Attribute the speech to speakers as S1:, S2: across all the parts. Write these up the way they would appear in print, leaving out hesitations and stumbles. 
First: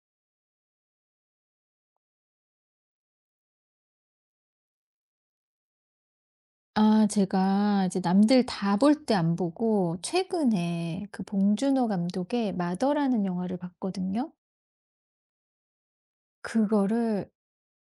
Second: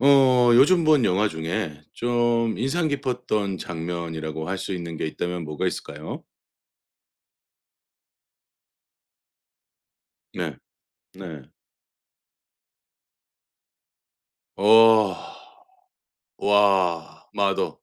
S1: 요즘 본 영화 중에 좀 인상 깊었던 장면이라고 할 수 있는 게 있다면 뭐가 있을까요?
S2: 제가 이제 남들 다 볼 때 안 보고
S1: 네.
S2: 최근에 그
S1: 네.
S2: 봉준호 감독의 마더라는 영화를 봤거든요.
S1: 어. 와.
S2: 그거를
S1: 마더.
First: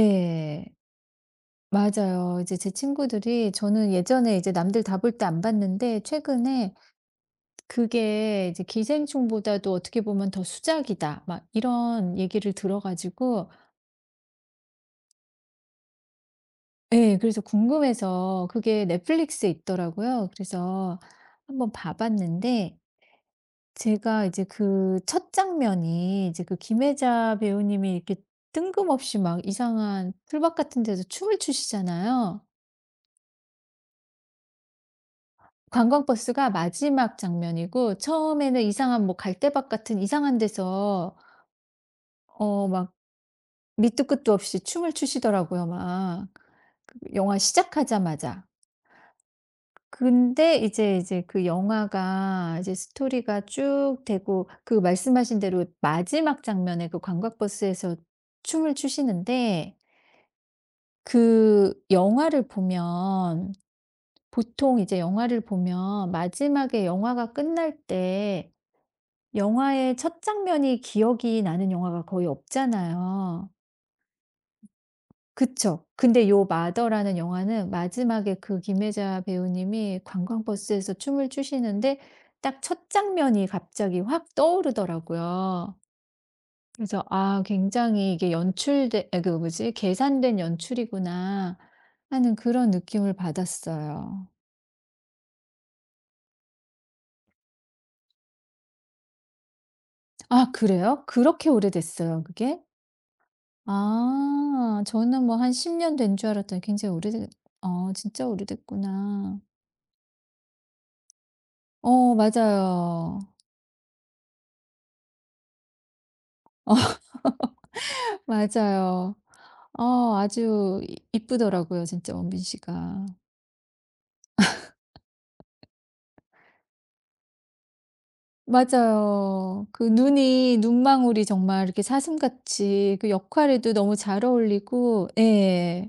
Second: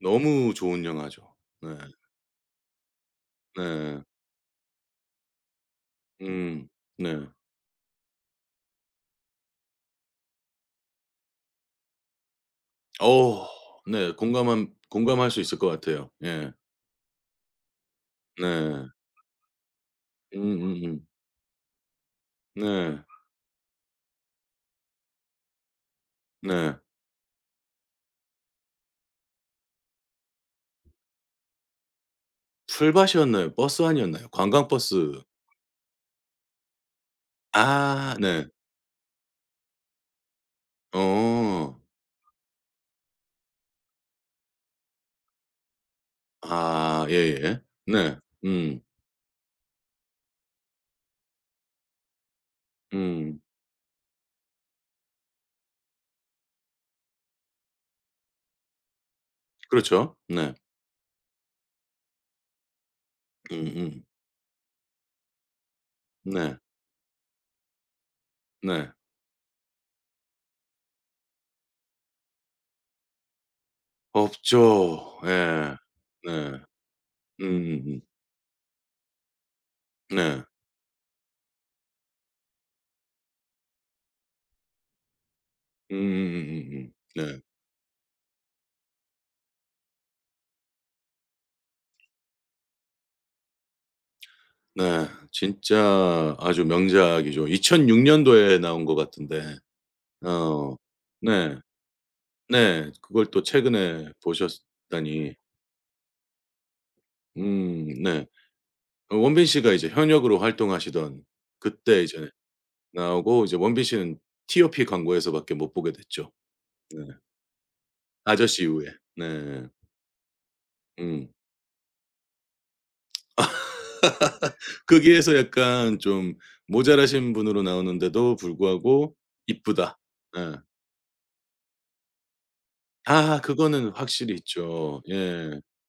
S1: 너무 좋은 영화죠. 네.
S2: 맞아요. 이제 제 친구들이, 저는
S1: 네.
S2: 예전에 이제 남들 다 볼 때 안 봤는데
S1: 음.
S2: 최근에
S1: 네.
S2: 그게 이제 기생충보다도 어떻게 보면 더 수작이다, 막 이런 얘기를 들어
S1: 어
S2: 가지고
S1: 네. 공감한 공감할 수 있을 것 같아요. 예.
S2: 네, 그래서 궁금해서. 그게
S1: 네.
S2: 넷플릭스에 있더라고요. 그래서
S1: 음음음.
S2: 한번 봐 봤는데
S1: 네.
S2: 제가 이제 그 첫 장면이, 이제 그
S1: 네.
S2: 김혜자 배우님이 이렇게 뜬금없이 막 이상한 풀밭 같은 데서 춤을 추시잖아요.
S1: 풀밭이었나요? 버스 안이었나요? 관광버스.
S2: 관광버스가 마지막 장면이고
S1: 아 네.
S2: 처음에는 이상한 뭐 갈대밭 같은 이상한 데서
S1: 어.
S2: 막 밑도 끝도 없이 춤을 추시더라고요, 막. 그
S1: 아
S2: 영화
S1: 예예. 네.
S2: 시작하자마자.
S1: 음.
S2: 근데 이제 그 영화가 이제
S1: 음.
S2: 스토리가 쭉 되고 그 말씀하신 대로 마지막 장면에 그 관광버스에서 춤을 추시는데,
S1: 그렇죠. 네.
S2: 그 영화를 보면,
S1: 음음.
S2: 보통 이제 영화를 보면
S1: 네.
S2: 마지막에 영화가 끝날 때
S1: 네.
S2: 영화의 첫 장면이 기억이 나는 영화가 거의 없잖아요.
S1: 없죠. 예.
S2: 그쵸? 근데 요
S1: 네.
S2: 마더라는 영화는
S1: 음음음.
S2: 마지막에 그 김혜자 배우님이
S1: 네.
S2: 관광버스에서 춤을 추시는데 딱 첫 장면이 갑자기 확 떠오르더라고요. 그래서
S1: 네.
S2: '아 굉장히 이게 연출된 아 그 뭐지? 계산된 연출이구나.' 하는 그런 느낌을 받았어요.
S1: 네. 진짜 아주 명작이죠. 2006 년도에 나온 것 같은데.
S2: 아
S1: 어.
S2: 그래요? 그렇게
S1: 네.
S2: 오래됐어요 그게?
S1: 네. 그걸 또 최근에
S2: 아 저는
S1: 보셨다니.
S2: 뭐 한 10년 된 줄 알았더니 굉장히 오래됐
S1: 네.
S2: 진짜 오래됐구나.
S1: 원빈 씨가 이제 현역으로 활동하시던 그때
S2: 어
S1: 이제
S2: 맞아요.
S1: 나오고 이제 원빈 씨는 TOP 광고에서 밖에 못 보게 됐죠. 네. 아저씨 이후에.
S2: 맞아요.
S1: 네.
S2: 어 아주 이
S1: 음.
S2: 이쁘더라고요 진짜 원빈 씨가.
S1: 거기에서 약간 좀 모자라신 분으로 나오는데도 불구하고
S2: 맞아요. 그
S1: 이쁘다. 예.
S2: 눈이 눈망울이 정말 이렇게 사슴같이 그
S1: 아
S2: 역할에도
S1: 그거는
S2: 너무 잘
S1: 확실히 있죠.
S2: 어울리고
S1: 예.
S2: 네.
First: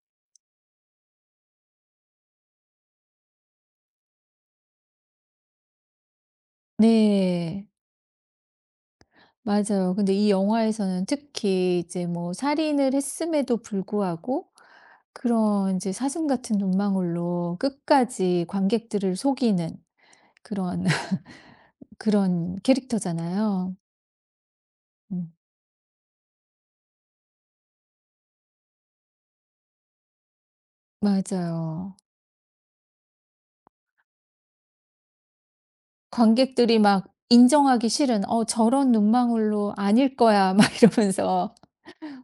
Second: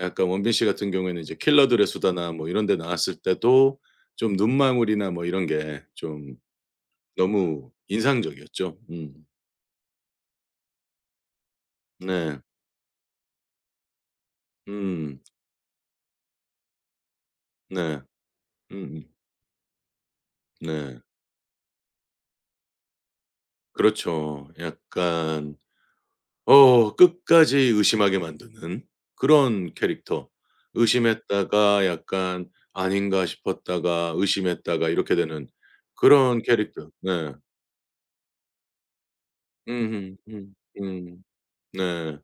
S1: 약간 원빈 씨 같은 경우에는 이제 킬러들의 수다나 뭐 이런 데 나왔을 때도 좀 눈망울이나 뭐 이런 게 좀
S2: 네.
S1: 너무 인상적이었죠. 음.
S2: 맞아요. 근데 이 영화에서는 특히 이제 뭐
S1: 네.
S2: 살인을 했음에도 불구하고
S1: 음.
S2: 그런 이제 사슴 같은 눈망울로
S1: 네.
S2: 끝까지
S1: 음음.
S2: 관객들을 속이는 그런
S1: 네.
S2: 그런 캐릭터잖아요.
S1: 그렇죠.
S2: 음.
S1: 약간 끝까지 의심하게 만드는 그런 캐릭터. 의심했다가
S2: 맞아요.
S1: 약간 아닌가 싶었다가 의심했다가 이렇게 되는 그런
S2: 관객들이
S1: 캐릭터.
S2: 막
S1: 네.
S2: 인정하기 싫은 '어 저런 눈망울로 아닐
S1: 음음
S2: 거야.' 막
S1: 음. 음.
S2: 이러면서
S1: 네.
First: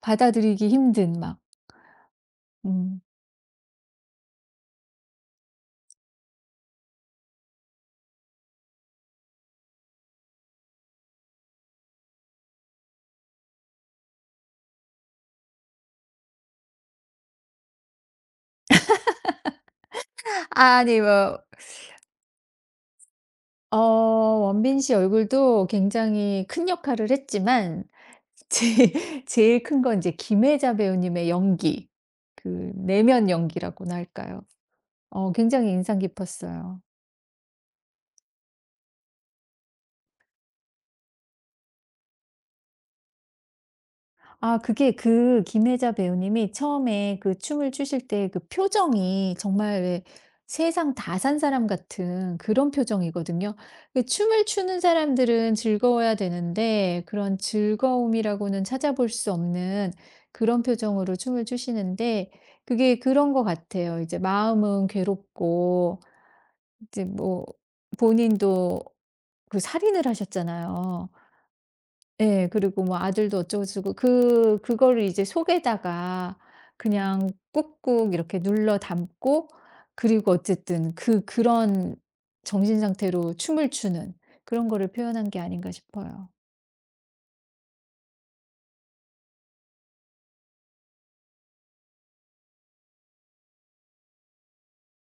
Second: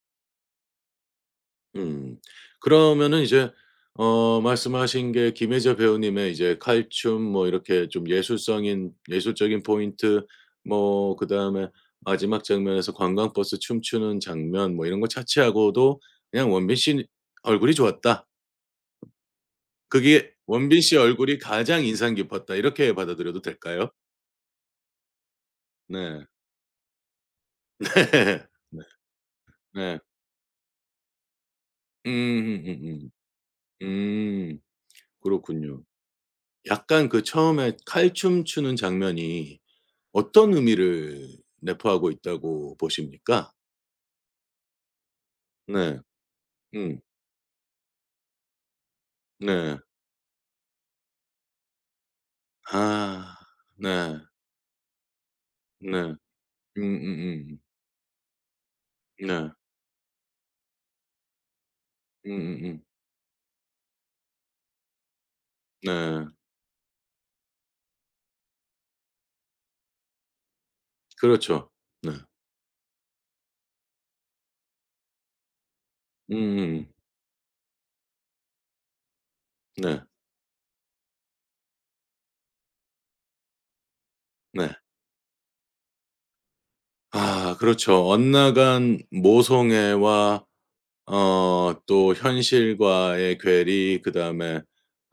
S2: 받아들이기 힘든 막.
S1: 음.
S2: 음.
S1: 그러면은 이제 말씀하신 게 김혜자 배우님의 이제 칼춤 뭐 이렇게 좀 예술성인 예술적인 포인트 뭐 그다음에 마지막 장면에서 관광버스 춤추는 장면 뭐 이런 거 차치하고도 그냥 '원빈 씨 얼굴이 좋았다.' 그게 '원빈 씨
S2: 아니
S1: 얼굴이
S2: 뭐
S1: 가장 인상 깊었다.' 이렇게 받아들여도
S2: 어
S1: 될까요?
S2: 원빈 씨 얼굴도
S1: 네.
S2: 굉장히 큰 역할을 했지만
S1: 네.
S2: 제
S1: 네.
S2: 제일 큰 건
S1: 네.
S2: 이제 김혜자 배우님의 연기. 그
S1: 음음음음.
S2: 내면 연기라고나 할까요?
S1: 음.
S2: 어 굉장히
S1: 그렇군요.
S2: 인상 깊었어요.
S1: 약간 그 처음에 칼춤 추는 장면이 어떤 의미를 내포하고 있다고 보십니까?
S2: 아 그게 그 김혜자
S1: 네.
S2: 배우님이
S1: 음.
S2: 처음에 그 춤을 추실 때 그 표정이
S1: 네.
S2: 정말, 왜, 세상 다 산 사람 같은 그런
S1: 아.
S2: 표정이거든요. 그
S1: 네.
S2: 춤을 추는 사람들은
S1: 네.
S2: 즐거워야 되는데 그런
S1: 음음음.
S2: 즐거움이라고는 찾아볼 수
S1: 네.
S2: 없는 그런 표정으로 춤을 추시는데,
S1: 음음음.
S2: 그게 그런 것 같아요. 이제 마음은 괴롭고
S1: 네.
S2: 이제 뭐 본인도 그 살인을 하셨잖아요.
S1: 그렇죠. 네.
S2: 예. 그리고 뭐 아들도 어쩌고저쩌고 그 그거를 이제 속에다가
S1: 음음음.
S2: 그냥 꾹꾹 이렇게 눌러 담고
S1: 네.
S2: 그리고 어쨌든 그 그런 정신 상태로 춤을 추는 그런
S1: 네.
S2: 거를 표현한 게 아닌가 싶어요.
S1: 아 그렇죠. 엇나간 모성애와 또 현실과의 괴리 그다음에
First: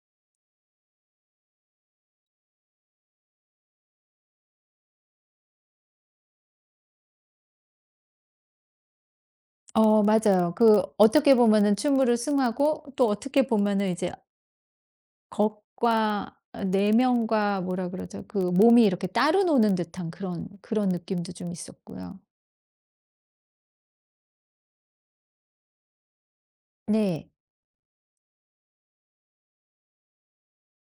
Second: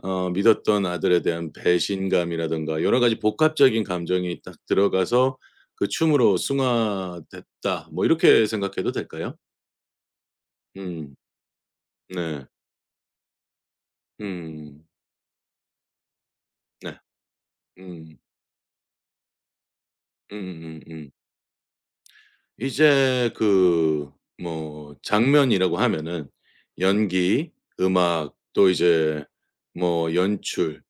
S1: 믿었던 아들에 대한 배신감이라든가 여러 가지 복합적인 감정이 딱 들어가서 그 춤으로 승화됐다. 뭐 이렇게 생각해도 될까요?
S2: 어 맞아요. 그
S1: 음.
S2: 어떻게 보면은 춤으로
S1: 네.
S2: 승하고 또 어떻게 보면은 이제
S1: 음.
S2: 겉과 어
S1: 네.
S2: 내면과 뭐라
S1: 음.
S2: 그러죠? 그 몸이 이렇게 따로 노는 듯한 그런
S1: 음음음
S2: 그런
S1: 음.
S2: 느낌도 좀 있었고요.
S1: 이제 그 뭐 장면이라고 하면은
S2: 네.
S1: 연기, 음악 또 이제 뭐 연출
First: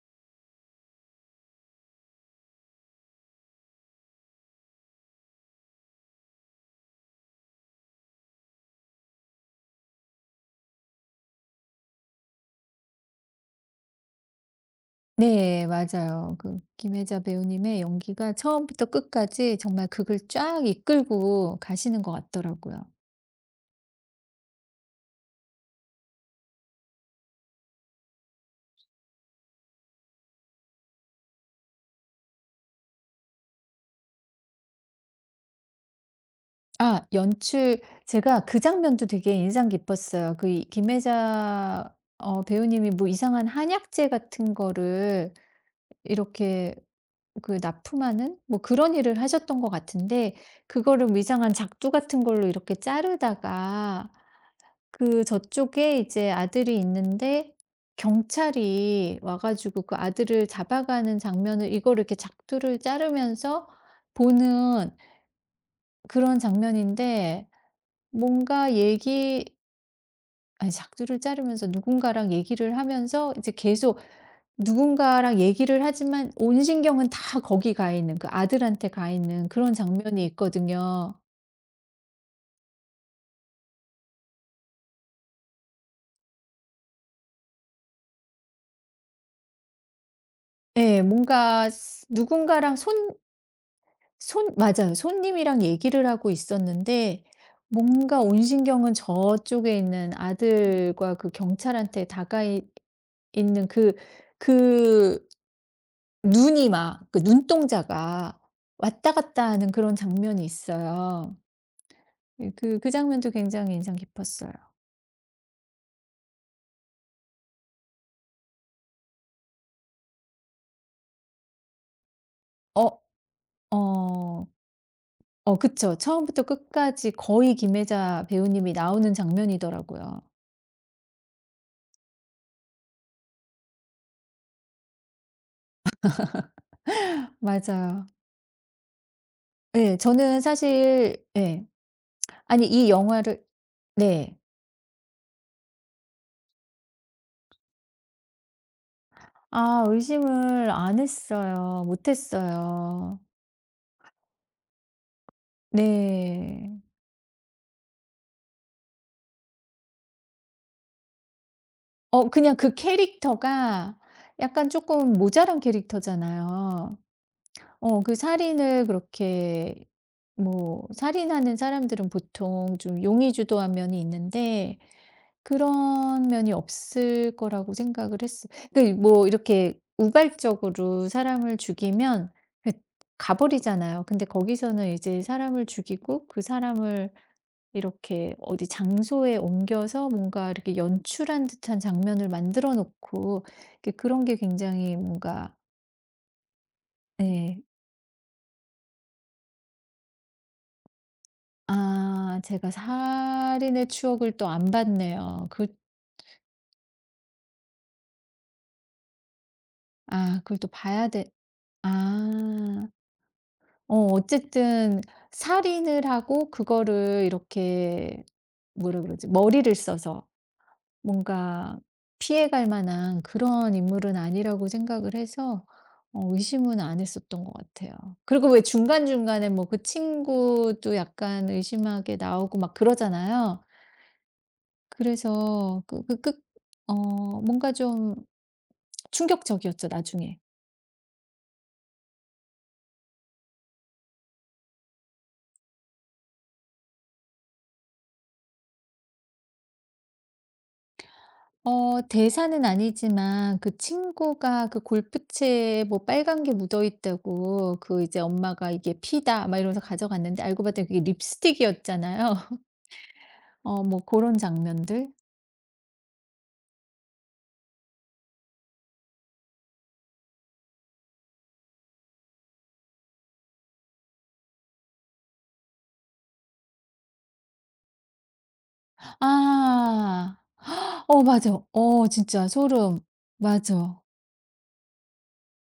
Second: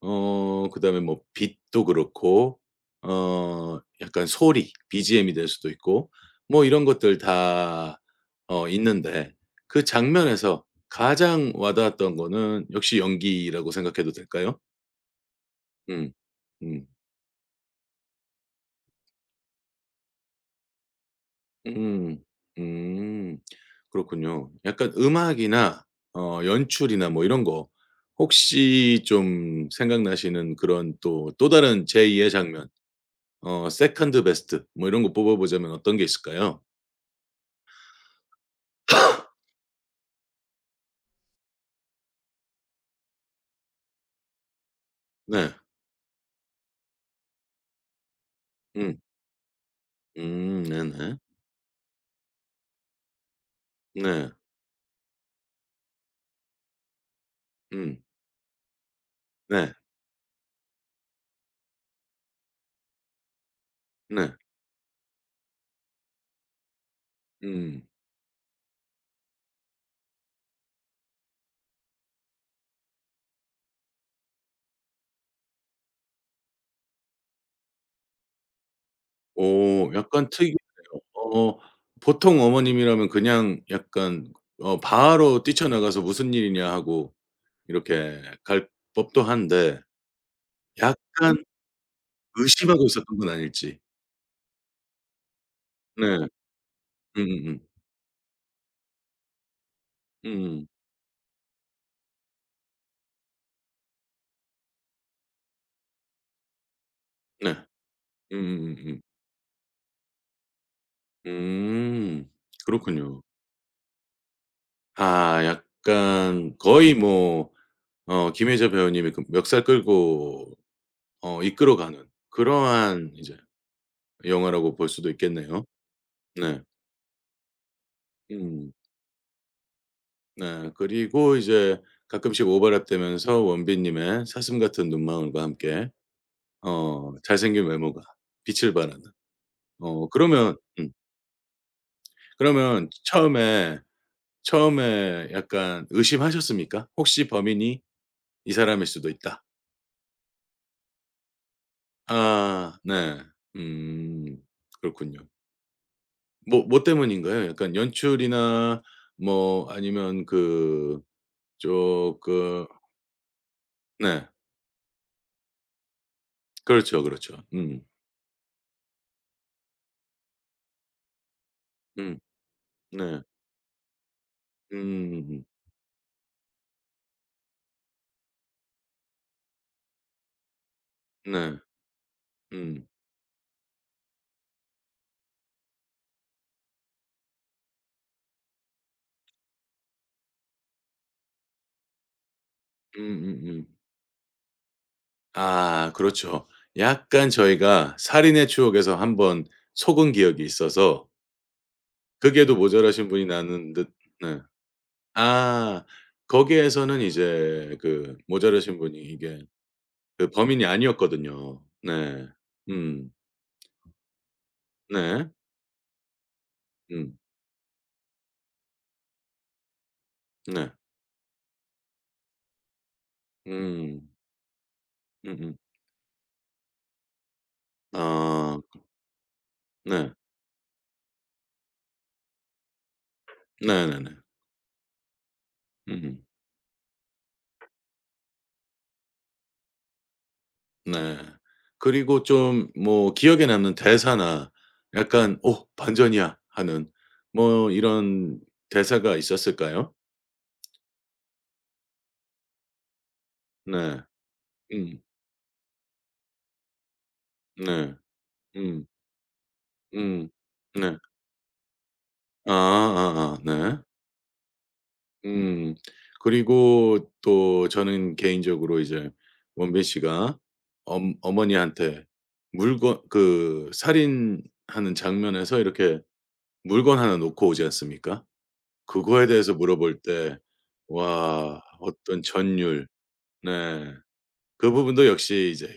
S1: 그다음에 뭐 빛도 그렇고 약간 소리 BGM이 될 수도 있고 뭐 이런 것들 다 있는데 그 장면에서 가장 와 닿았던 거는 역시 연기라고 생각해도 될까요?
S2: 네.
S1: 음.
S2: 맞아요. 그
S1: 음.
S2: 김혜자 배우님의 연기가 처음부터 끝까지 정말 극을 쫙 이끌고 가시는 것
S1: 음.
S2: 같더라고요.
S1: 음. 그렇군요. 약간 음악이나 연출이나 뭐 이런 거 혹시 좀 생각나시는 그런 또, 또 다른 제 2의 장면 세컨드 베스트 뭐 이런 거 뽑아 보자면 어떤 게 있을까요?
S2: 아 연출, 제가 그 장면도 되게 인상 깊었어요. 그 이 김혜자 어 배우님이 뭐 이상한 한약재 같은 거를
S1: 네.
S2: 이렇게 그 납품하는 뭐 그런
S1: 음.
S2: 일을 하셨던 것 같은데, 그거를
S1: 네네.
S2: 위장한 작두 같은 걸로 이렇게 자르다가
S1: 네.
S2: 그 저쪽에 이제 아들이 있는데
S1: 음.
S2: 경찰이 와
S1: 네.
S2: 가지고 그 아들을 잡아가는 장면을 이거를 이렇게 작두를 자르면서
S1: 네.
S2: 보는 그런 장면인데
S1: 음.
S2: 뭔가 얘기 아니 작두를 자르면서 누군가랑 얘기를 하면서 이제 계속 누군가랑 얘기를 하지만 온 신경은 다 거기 가 있는 그 아들한테 가 있는 그런
S1: 오
S2: 장면이
S1: 약간 특이하네요.
S2: 있거든요.
S1: 보통 어머님이라면 그냥 약간 바로 뛰쳐나가서 "무슨 일이냐." 하고 이렇게 갈 법도 한데
S2: 예.
S1: 약간
S2: 뭔가 스 누군가랑
S1: 의심하고
S2: 손
S1: 있었던 건 아닐지.
S2: 손 맞아요. 손님이랑 얘기를
S1: 네.
S2: 하고 있었는데
S1: 음음음.
S2: 뭔가 온 신경은 저쪽에 있는
S1: 음.
S2: 아들과 그 경찰한테 다가 있 있는 그 그 눈이 막 그
S1: 네.
S2: 눈동자가
S1: 음.
S2: 왔다 갔다 하는 그런 장면이
S1: 음.
S2: 있어요.
S1: 음.
S2: 예 그 그
S1: 그렇군요.
S2: 장면도 굉장히 인상 깊었어요.
S1: 아 약간 거의 뭐 김혜자 배우님이 그 멱살 끌고 이끌어 가는
S2: 어
S1: 그러한 이제
S2: 어.
S1: 영화라고 볼 수도
S2: 어
S1: 있겠네요.
S2: 그쵸. 처음부터
S1: 네.
S2: 끝까지 거의 김혜자
S1: 음.
S2: 배우님이 나오는 장면이더라고요.
S1: 네. 그리고 이제 가끔씩 오버랩 되면서 원빈 님의 사슴 같은 눈망울과 함께 잘생긴 외모가
S2: 맞아요.
S1: 빛을 발하는.
S2: 예. 저는
S1: 그러면
S2: 사실 예. 아니 이
S1: 그러면
S2: 영화를
S1: 처음에,
S2: 네.
S1: 처음에 약간 의심하셨습니까? '혹시 범인이 이 사람일 수도 있다.'
S2: 아 의심을 안 했어요. 못
S1: 아 네.
S2: 했어요.
S1: 음 그렇군요.
S2: 네.
S1: 뭐 때문인가요? 약간 연출이나 뭐 아니면 그
S2: 어 그냥
S1: 쪼끔
S2: 그 캐릭터가
S1: 네.
S2: 약간 조금 모자란 캐릭터잖아요.
S1: 그렇죠. 음.
S2: 어 그 살인을 그렇게 뭐 살인하는 사람들은
S1: 음
S2: 보통 좀
S1: 네.
S2: 용의주도한 면이 있는데
S1: 음음음.
S2: 그런 면이 없을 거라고 생각을 했어. 그뭐 이렇게 우발적으로 사람을
S1: 네.
S2: 죽이면 그
S1: 음.
S2: 가버리잖아요. 근데 거기서는 이제 사람을 죽이고 그 사람을 이렇게 어디 장소에 옮겨서 뭔가 이렇게 연출한 듯한 장면을 만들어 놓고
S1: 음음음.
S2: 이렇게 그런 게 굉장히 뭔가.
S1: 아 그렇죠. 약간
S2: 네.
S1: 저희가 살인의 추억에서 한번 속은 기억이 있어서
S2: 아
S1: 그게도
S2: 제가
S1: 모자라신 분이 나는
S2: 살인의
S1: 듯
S2: 추억을
S1: 네.
S2: 또 안 봤네요. 그
S1: 아 거기에서는 이제 그 모자라신 분이 이게 그
S2: 아 그걸
S1: 범인이
S2: 또 봐야 돼.
S1: 아니었거든요. 네.
S2: 아.
S1: 음.
S2: 어 어쨌든
S1: 네.
S2: 살인을 하고
S1: 음.
S2: 그거를 이렇게 뭐라 그러지? 머리를 써서
S1: 네.
S2: 뭔가 피해갈 만한 그런
S1: 음.
S2: 인물은 아니라고 생각을
S1: 음음.
S2: 해서 어 의심은 안 했었던 것 같아요. 그리고
S1: 아.
S2: 왜 중간중간에 뭐 그
S1: 네.
S2: 친구도 약간 의심하게 나오고 막 그러잖아요.
S1: 네네네.
S2: 그래서 그 그
S1: 음음.
S2: 끝 어 뭔가 좀 충격적이었죠, 나중에.
S1: 네. 그리고 좀 뭐 기억에 남는 대사나 약간 '오 반전이야.' 하는 뭐 이런 대사가 있었을까요?
S2: 어 대사는 아니지만 그
S1: 네.
S2: 친구가 그
S1: 음.
S2: 골프채에 뭐 빨간 게 묻어 있다고
S1: 네.
S2: 그 이제 엄마가
S1: 음.
S2: "이게 피다." 막 이러면서
S1: 음.
S2: 가져갔는데 알고 봤더니
S1: 네.
S2: 그게 립스틱이었잖아요.
S1: 아 아아
S2: 어
S1: 네.
S2: 뭐 그런 장면들.
S1: 음. 그리고 또 저는 개인적으로 이제 원빈 씨가 엄 어머니한테 물건 그 살인하는 장면에서 이렇게 물건 하나 놓고 오지 않습니까? 그거에 대해서 물어볼 때
S2: 아. 어 맞아.
S1: 와
S2: 어
S1: 어떤
S2: 진짜
S1: 전율
S2: 소름.
S1: 네.
S2: 맞아.
S1: 그 부분도 역시 이제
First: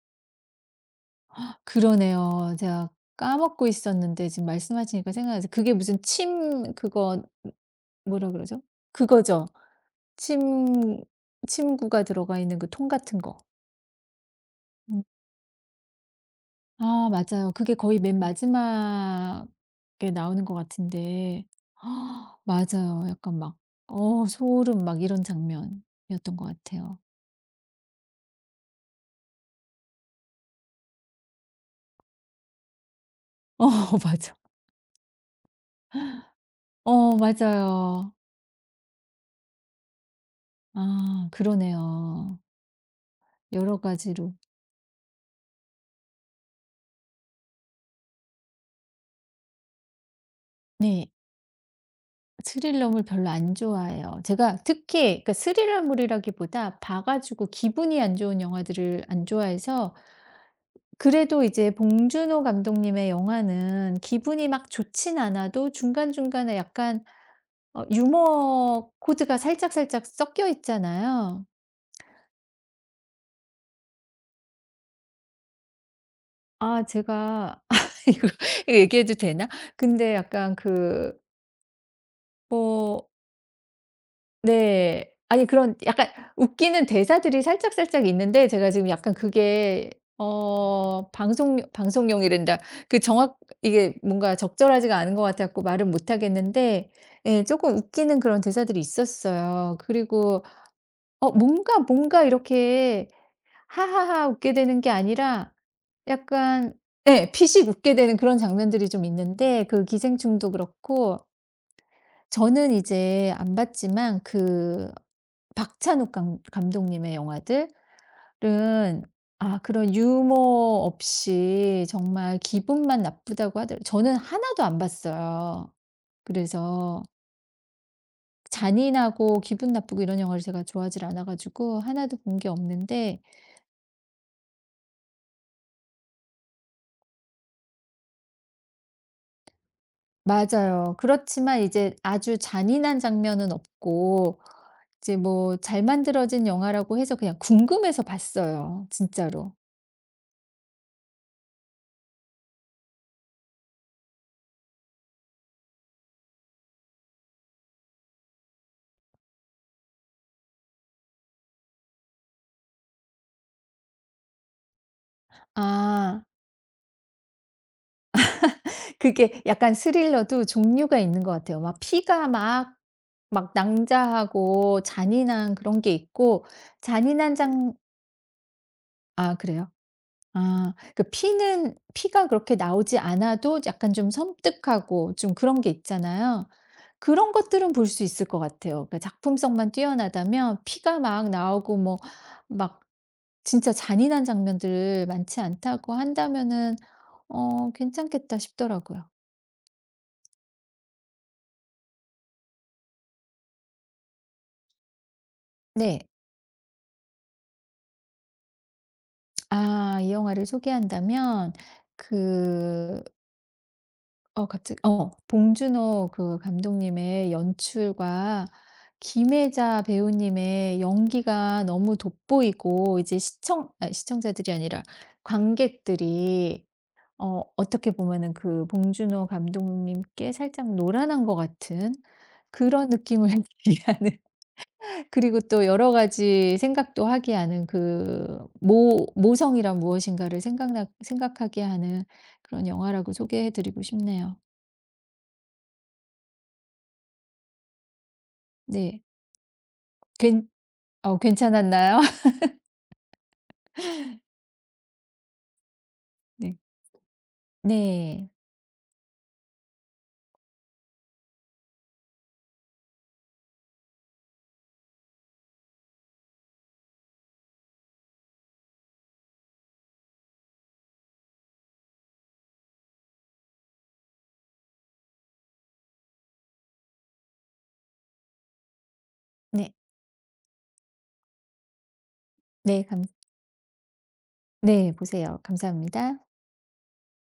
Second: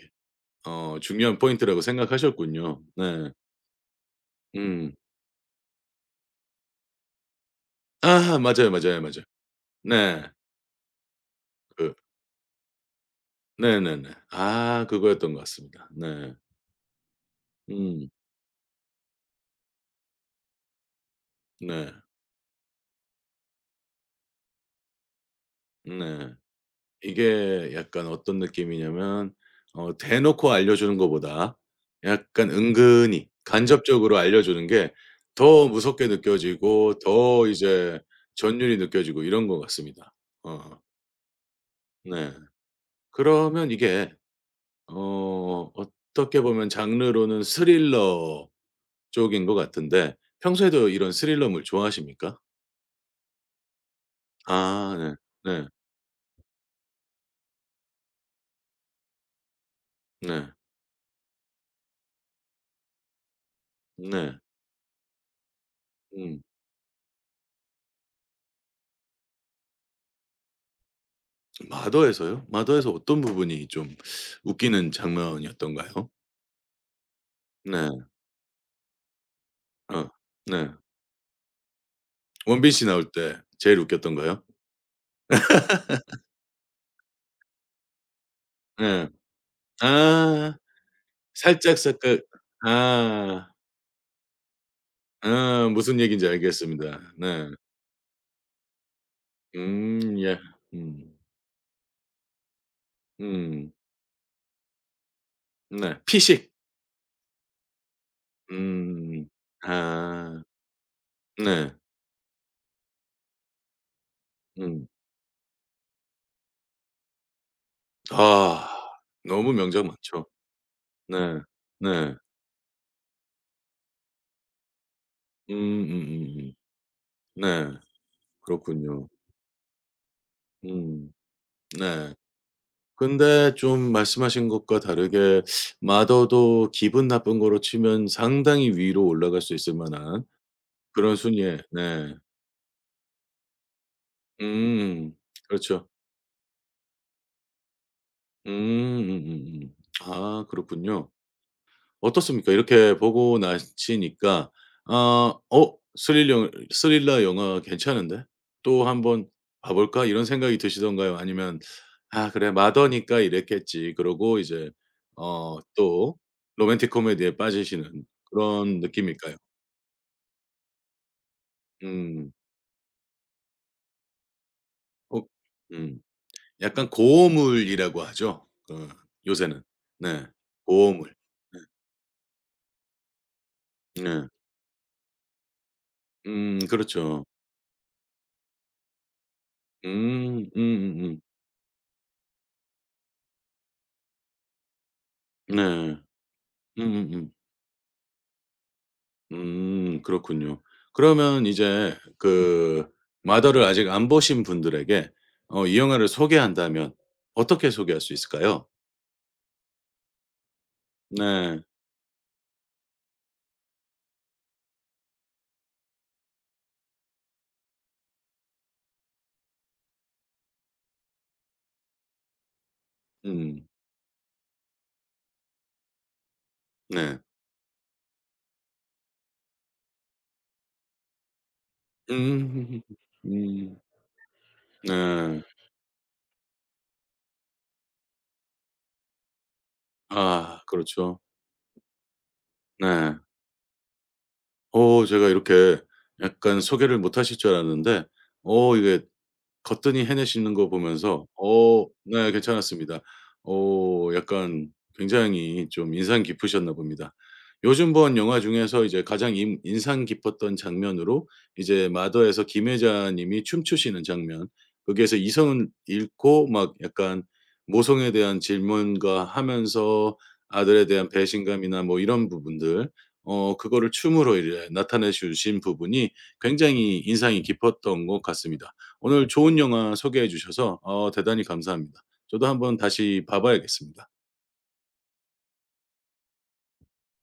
S1: 중요한 포인트라고
S2: 그러네요.
S1: 생각하셨군요.
S2: 제가
S1: 네.
S2: 까먹고 있었는데 지금
S1: 음.
S2: 말씀하시니까 생각나서. 그게 무슨 침 그거 뭐라
S1: 아
S2: 그러죠?
S1: 맞아요, 맞아요, 맞아요.
S2: 그거죠.
S1: 네.
S2: 침
S1: 그
S2: 침구가 들어가 있는 그 통 같은 거.
S1: 네네네. 아 그거였던 것 같습니다. 네.
S2: 아 맞아요. 그게 거의
S1: 음.
S2: 맨 마지막에 나오는 것 같은데
S1: 네.
S2: 맞아요. 약간 막 어 소름 막 이런
S1: 네.
S2: 장면이었던 것 같아요.
S1: 이게 약간 어떤 느낌이냐면 대놓고 알려주는 것보다 약간 은근히
S2: 어
S1: 간접적으로
S2: 맞아.
S1: 알려주는 게 더 무섭게 느껴지고
S2: 어
S1: 더 이제
S2: 맞아요.
S1: 전율이 느껴지고 이런 것 같습니다. 어
S2: 아
S1: 네.
S2: 그러네요.
S1: 그러면
S2: 여러
S1: 이게
S2: 가지로.
S1: 어떻게 보면 장르로는 스릴러 쪽인 것 같은데 평소에도
S2: 네.
S1: 이런 스릴러물 좋아하십니까?
S2: 스릴러물 별로 안 좋아해요. 제가
S1: 아 네.
S2: 특히, 그러니까
S1: 네.
S2: 스릴러물이라기보다 봐 가지고 기분이 안 좋은 영화들을 안 좋아해서.
S1: 네.
S2: 그래도 이제 봉준호 감독님의 영화는
S1: 네.
S2: 기분이 막 좋진 않아도
S1: 음.
S2: 중간중간에 약간 어 유머 코드가 살짝살짝 섞여 있잖아요.
S1: 마더에서요? 마더에서 어떤 부분이 좀 웃기는 장면이었던가요?
S2: 아 제가
S1: 네.
S2: 이거 얘기해도 되나?
S1: 어.
S2: 근데 약간
S1: 네.
S2: 그
S1: 원빈 씨
S2: 뭐
S1: 나올 때 제일 웃겼던가요?
S2: 네. 아니 그런 약간 웃기는 대사들이 살짝살짝 있는데 제가 지금
S1: 예.
S2: 약간 그게
S1: 아.
S2: 어 방송용,
S1: 살짝 살짝
S2: 방송용이란다. 그 정확
S1: 아.
S2: 이게 뭔가 적절하지가 않은 것 같아 갖고
S1: 아
S2: 말은
S1: 무슨
S2: 못
S1: 얘기인지
S2: 하겠는데
S1: 알겠습니다.
S2: 예
S1: 네.
S2: 쪼끔 웃기는 그런 대사들이 있었어요.
S1: 예.
S2: 그리고
S1: 음.
S2: 어 뭔가 이렇게
S1: 음.
S2: 하하하 웃게 되는 게 아니라
S1: 네. 피식.
S2: 약간 예 피식 웃게 되는 그런 장면들이 좀
S1: 음.
S2: 있는데 그
S1: 아.
S2: 기생충도 그렇고
S1: 네.
S2: 저는 이제 안 봤지만
S1: 음.
S2: 그 박찬욱 감 감독님의 영화들은
S1: 아. 너무
S2: 아
S1: 명작
S2: 그런
S1: 많죠.
S2: 유머
S1: 네.
S2: 없이
S1: 네.
S2: 정말 기분만 나쁘다고 하더라 고 저는 하나도 안 봤어요.
S1: 음음음음.
S2: 그래서
S1: 네. 그렇군요.
S2: 잔인하고 기분 나쁘고 이런 영화를 제가 좋아하지
S1: 음
S2: 않아 가지고
S1: 네.
S2: 하나도 본 게 없는데.
S1: 근데 좀 말씀하신 것과 다르게 마더도 기분 나쁜 거로 치면 상당히 위로 올라갈 수 있을 만한
S2: 맞아요.
S1: 그런 순위에
S2: 그렇지만 이제
S1: 네.
S2: 아주 잔인한 장면은 없고
S1: 음.
S2: 이제 뭐 잘
S1: 그렇죠.
S2: 만들어진 영화라고 해서 그냥 궁금해서
S1: 음
S2: 봤어요, 진짜로.
S1: 음음음. 아 그렇군요. 어떻습니까? 이렇게 보고 나시니까 아 스릴러 영화 괜찮은데? 또 한번 봐 볼까?' 이런 생각이 드시던가요? 아니면 '아 그래 마더니까 이랬겠지.' 그러고 이제 또
S2: 아.
S1: 로맨틱 코미디에 빠지시는 그런 느낌일까요?
S2: 그게 약간 스릴러도 종류가 있는 것 같아요. 막 피가
S1: 음.
S2: 막 막 낭자하고
S1: 어
S2: 잔인한 그런 게
S1: 음.
S2: 있고
S1: 약간
S2: 잔인한 장
S1: 고어물이라고 하죠. 그
S2: 아
S1: 요새는.
S2: 그래요?
S1: 네.
S2: 아 그
S1: 고어물.
S2: 피는 피가 그렇게 나오지 않아도 약간 좀
S1: 네.
S2: 섬뜩하고 좀 그런 게 있잖아요.
S1: 그렇죠.
S2: 그런 것들은 볼 수 있을 것 같아요. 그러니까 작품성만
S1: 음.
S2: 뛰어나다면 피가 막 나오고 뭐 막 진짜 잔인한 장면들 많지 않다고
S1: 네.
S2: 한다면은
S1: 음음음.
S2: 어 괜찮겠다 싶더라고요.
S1: 그렇군요. 그러면 이제 그 마더를 아직 안 보신 분들에게 이
S2: 네.
S1: 영화를 소개한다면 어떻게 소개할 수 있을까요?
S2: 아 이 영화를 소개한다면
S1: 네.
S2: 그 어 갑자기 어 봉준호 그 감독님의 연출과 김혜자 배우님의 연기가 너무 돋보이고 이제
S1: 음.
S2: 시청 아 시청자들이 아니라 관객들이
S1: 네.
S2: 어 어떻게 보면은 그 봉준호 감독님께 살짝 노란한 것 같은
S1: 음.
S2: 그런 느낌을
S1: 음.
S2: 이해하는, 그리고
S1: 네.
S2: 또 여러 가지 생각도 하게 하는 그 모 모성이란 무엇인가를
S1: 아
S2: 생각나
S1: 그렇죠.
S2: 생각하게 하는 그런 영화라고
S1: 네.
S2: 소개해 드리고 싶네요.
S1: 오 제가 이렇게 약간 소개를 못 하실 줄 알았는데 오 이게
S2: 네.
S1: 거뜬히
S2: 괜
S1: 해내시는 거
S2: 어
S1: 보면서 어
S2: 괜찮았나요?
S1: 네 괜찮았습니다. 약간 굉장히 좀 인상
S2: 네.
S1: 깊으셨나 봅니다. 요즘 본
S2: 네.
S1: 영화 중에서 이제 가장 임 인상 깊었던 장면으로 이제 마더에서 김혜자 님이 춤추시는 장면 거기에서 이성을 잃고 막 약간 모성에 대한 질문과 하면서 아들에 대한 배신감이나 뭐 이런 부분들 그거를 춤으로 이제 나타내 주신 부분이 굉장히 인상이 깊었던 것 같습니다. 오늘 좋은
S2: 네.
S1: 영화 소개해 주셔서 대단히 감사합니다. 저도 한번
S2: 네. 감
S1: 다시 봐 봐야겠습니다.
S2: 네. 보세요. 감사합니다.